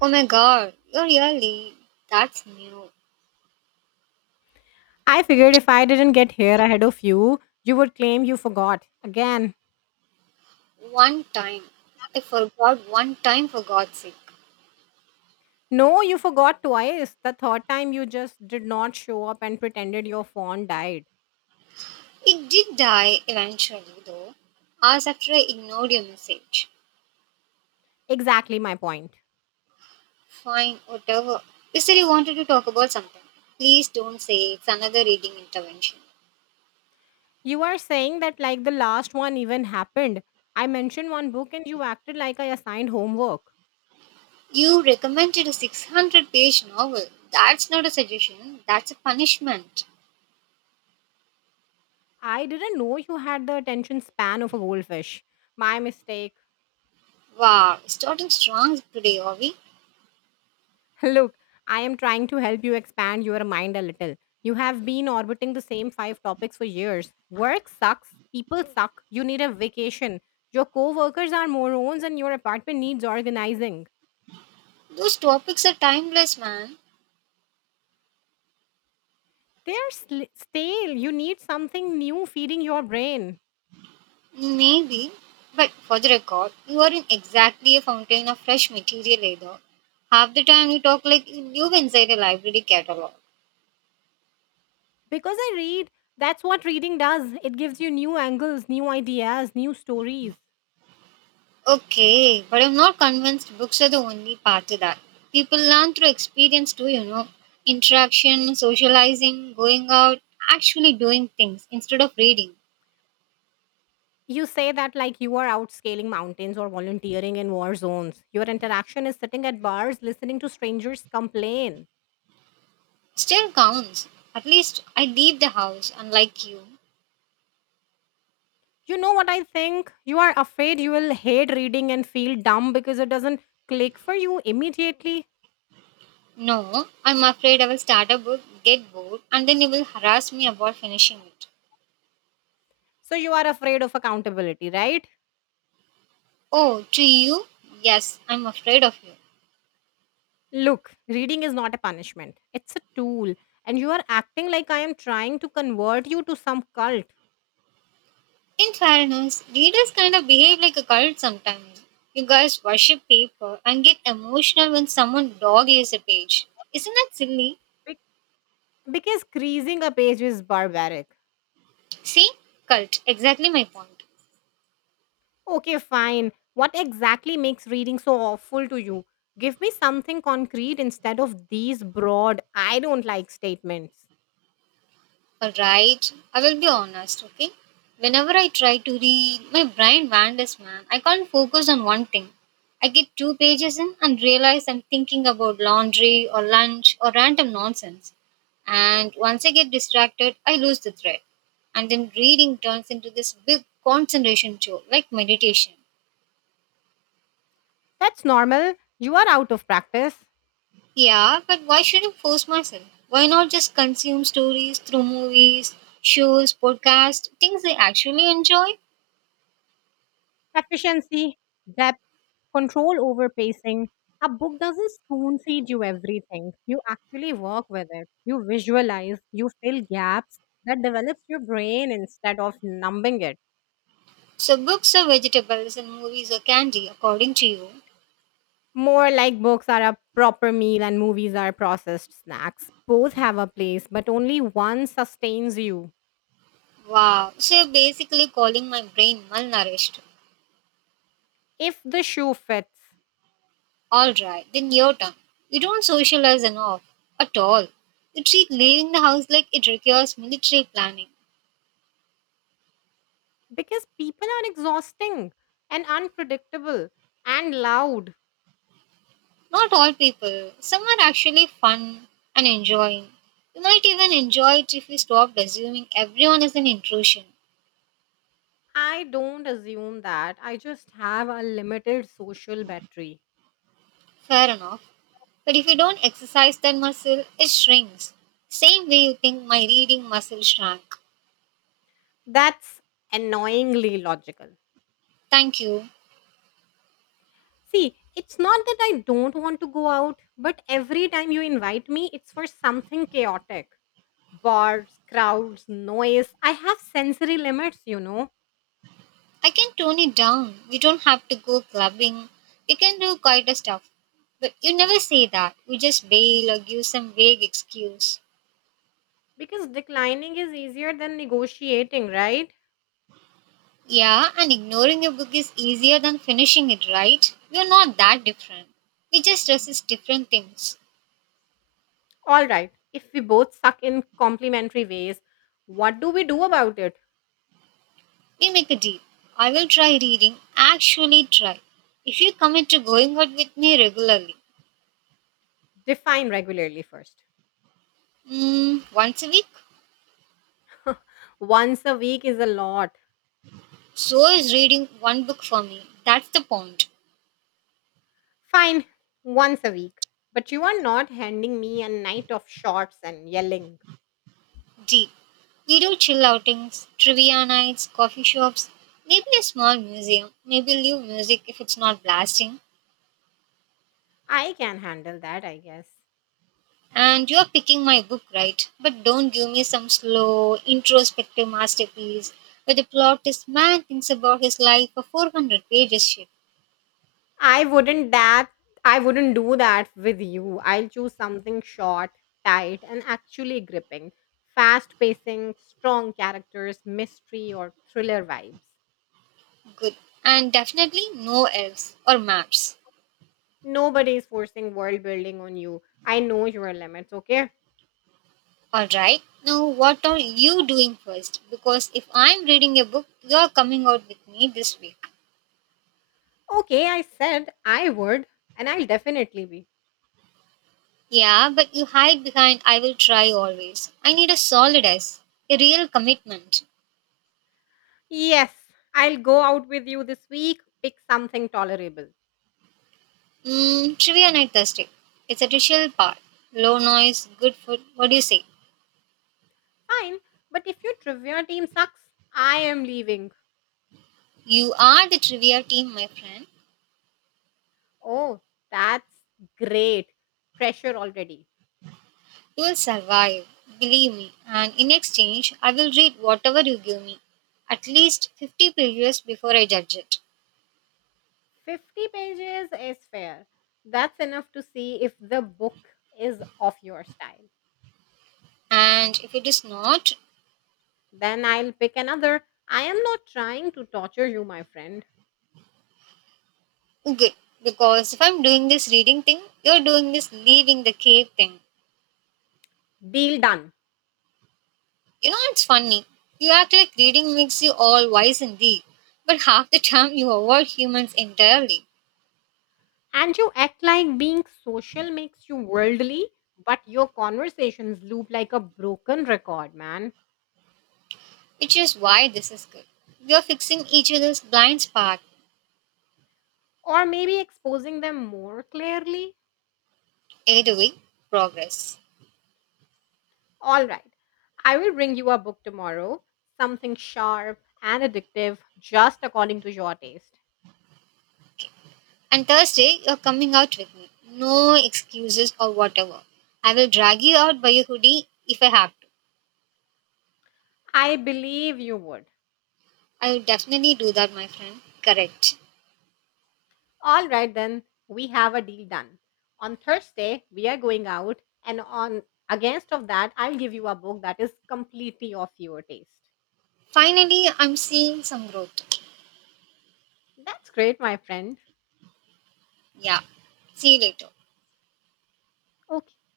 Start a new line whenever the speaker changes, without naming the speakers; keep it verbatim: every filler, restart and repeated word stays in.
Oh my god, you're really that's new.
I figured if I didn't get here ahead of you, you would claim you forgot again.
One time. I forgot one time for God's sake.
No, you forgot twice. The third time you just did not show up and pretended your phone died.
It did die eventually though, hours after I ignored your message.
Exactly my point.
Fine, whatever. You said you wanted to talk about something. Please don't say it's another reading intervention.
You are saying that like the last one even happened. I mentioned one book and you acted like I assigned homework.
You recommended a six hundred page novel. That's not a suggestion, that's a punishment.
I didn't know you had the attention span of a goldfish. My mistake.
Wow, starting strong today, are we?
Look, I am trying to help you expand your mind a little. You have been orbiting the same five topics for years. Work sucks, people suck, you need a vacation, your coworkers are morons, and your apartment needs organizing.
Those topics are timeless, man.
They are sl- stale. You need something new feeding your brain.
Maybe, but for the record, you aren't exactly a fountain of fresh material either. Half the time you talk like you live inside a library catalog.
Because I read, that's what reading does. It gives you new angles, new ideas, new stories.
Okay, but I'm not convinced books are the only part to that. People learn through experience too, you know. Interaction, socializing, going out, actually doing things instead of reading.
You say that like you are out scaling mountains or volunteering in war zones. Your interaction is sitting at bars listening to strangers complain.
Still counts. At least I leave the house, unlike you.
You know what I think? You are afraid you will hate reading and feel dumb because it doesn't click for you immediately.
No, I'm afraid I will start a book, get bored, and then you will harass me about finishing it.
So you are afraid of accountability, right?
Oh, to you? Yes, I'm afraid of you.
Look, reading is not a punishment, it's a tool. And you are acting like I am trying to convert you to some cult.
In fairness, leaders kind of behave like a cult sometimes. You guys worship paper and get emotional when someone dog leaves a page. Isn't that silly?
Be- Because creasing a page is barbaric.
See? Cult. Exactly my point.
Okay, fine. What exactly makes reading so awful to you? Give me something concrete instead of these broad, I don't like statements.
Alright, I will be honest, okay? Whenever I try to read, my brain wanders, man. I can't focus on one thing. I get two pages in and realize I'm thinking about laundry or lunch or random nonsense. And once I get distracted, I lose the thread. And then reading turns into this big concentration chore, like meditation.
That's normal. You are out of practice.
Yeah, but why should I force myself? Why not just consume stories through movies, shows, podcasts, things I actually enjoy?
Efficiency, depth, control over pacing. A book doesn't spoon feed you everything. You actually work with it. You visualize, you fill gaps. That develops your brain instead of numbing it.
So books are vegetables and movies are candy, according to you.
More like books are a proper meal and movies are processed snacks. Both have a place, but only one sustains you
Wow. So you're basically calling my brain malnourished.
if the shoe fits.
Alright, then your turn. You don't socialize enough. At all. You treat leaving the house like it requires military planning.
Because people are exhausting and unpredictable and loud.
Not all people. Some are actually fun and enjoying. You might even enjoy it if you stopped assuming everyone is an intrusion.
I don't assume that. I just have a limited social battery.
Fair enough. But if you don't exercise that muscle, it shrinks. Same way you think my reading muscle shrank.
That's annoyingly logical.
Thank you.
See, it's not that I don't want to go out, but every time you invite me, it's for something chaotic. Bars, crowds, noise. I have sensory limits, you know,
I can tone it down. We don't have to go clubbing. We can do quieter stuff. But you never say that. You just bail or give some vague excuse.
because declining is easier than negotiating, right?
Yeah, and ignoring a book is easier than finishing it, right? We're not that different. We just resist different things.
All right. If we both suck in complementary ways, what do we do about it?
We make a deal. I will try reading, actually try. If you commit to going out with me regularly,
Define regularly first.
mm, once a week,
Once a week is a lot.
so is reading one book for me. That's the point.
Fine, once a week. But you are not handing me a night of shots and yelling.
D. We do chill outings, trivia nights, coffee shops, maybe a small museum, maybe live music if it's not blasting.
I can handle that, I guess.
And you're picking my book right, but don't give me some slow, introspective masterpiece where the plot is man thinks about his life for four hundred pages shit.
I wouldn't that I wouldn't do that with you. I'll choose something short, tight, and actually gripping. Fast pacing, strong characters, mystery or thriller vibes.
Good. And definitely no elves or maps.
Nobody is forcing world building on you. I know your limits, okay?
Alright, now what are you doing first? Because if I'm reading a book, you're coming out with me this week.
Okay, I said I would, and I'll definitely be.
Yeah, but you hide behind I will try always. I need a solid S, a real commitment.
Yes, I'll go out with you this week, pick something tolerable.
Mm, trivia night Thursday. It's a ritual part. Low noise, good food. What do you say?
Fine, but if your trivia team sucks, I am leaving.
You are the trivia team, my friend.
Oh, that's great. Pressure already.
You will survive, believe me. And in exchange, I will read whatever you give me. At least fifty pages before I judge it.
fifty pages is fair. That's enough to see if the book is of your style.
And if it is not,
Then I'll pick another. I am not trying to torture you, my friend.
good. Because if I'm doing this reading thing, you're doing this leaving the cave thing.
Deal done.
You know, it's funny. You act like reading makes you all wise and deep, but half the time you avoid humans entirely,
And you act like being social makes you worldly, but your conversations loop like a broken record, man.
which is why this is good. We are fixing each other's blind spot.
Or maybe exposing them more clearly.
Either way, progress.
All right. I will bring you a book tomorrow, something sharp and addictive, just according to your taste.
And Thursday, you're coming out with me. No excuses or whatever. I will drag you out by your hoodie if I have to.
I believe you would.
I will definitely do that, my friend. Correct.
All right, then, we have a deal done. On Thursday, we are going out, and on against of that, I'll give you a book that is completely of your taste.
Finally, I'm seeing some growth.
That's great, my friend.
Yeah. See you later.
Okay.